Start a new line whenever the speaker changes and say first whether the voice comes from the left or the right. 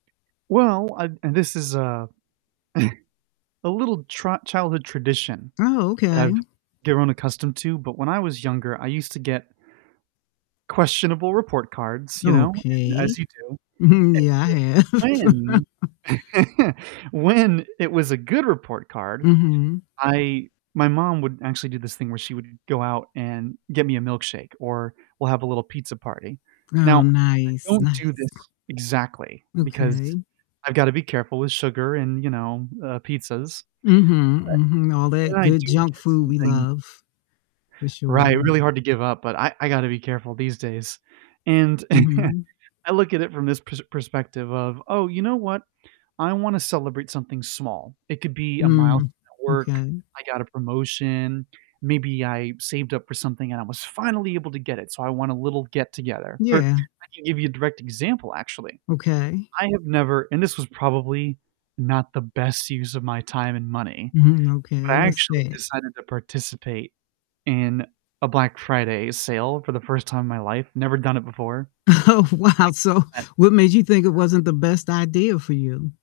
right: Well, I and this is a a little tr childhood tradition
left: Oh,
right: that
left: okay.
right: I've given accustomed to, but when I was younger, I used to get questionable report cards, you know, and as
left: Okay.
right: you do
left: Mhm.
right: and
left: Yeah, I
right: so,
left: have.
right: when, when it was a good report card,
left: Mhm.
right: I my mom would actually do this thing where she would go out and get me a milkshake, or we'll have a little pizza party. Now,
left: Oh,
right: I
left: nice,
right: don't do
left: nice.
right: this exactly because
left: Okay.
right: I've gotta be careful with sugar and, you know, uh, pizzas.
left: Mhm, mhm, all
right: But
left: that
right: when I
left: good
right: do
left: junk
right: get
left: food we
right: something
left: love. For
right: Right,
left: sure.
right: really hard to give up, but I I gotta be careful these days, and
left: Mhm.
right: I look at it from this pers perspective of, "Oh, you know what? I wanna celebrate something small," it could be a
left: Mm,
right: milestone at work
left: okay.
right: I got a promotion maybe I saved up for something, and I was finally able to get it, so, I want a little get-together, or
left: Yeah.
right: I can give you a direct example, actually,
left: Okay.
right: I have never, and this was probably not the best use of my time and money,
left: Mhm,
right: but
left: okay,
right: I
left: what's
right: actually
left: that?
right: decided to participate in a Black Friday sale for the 1st time in my life, never done it before, and
left: Oh, wow, so,
right: I found that
left: what made you think it
right: Yeah.
left: wasn't the best idea for you?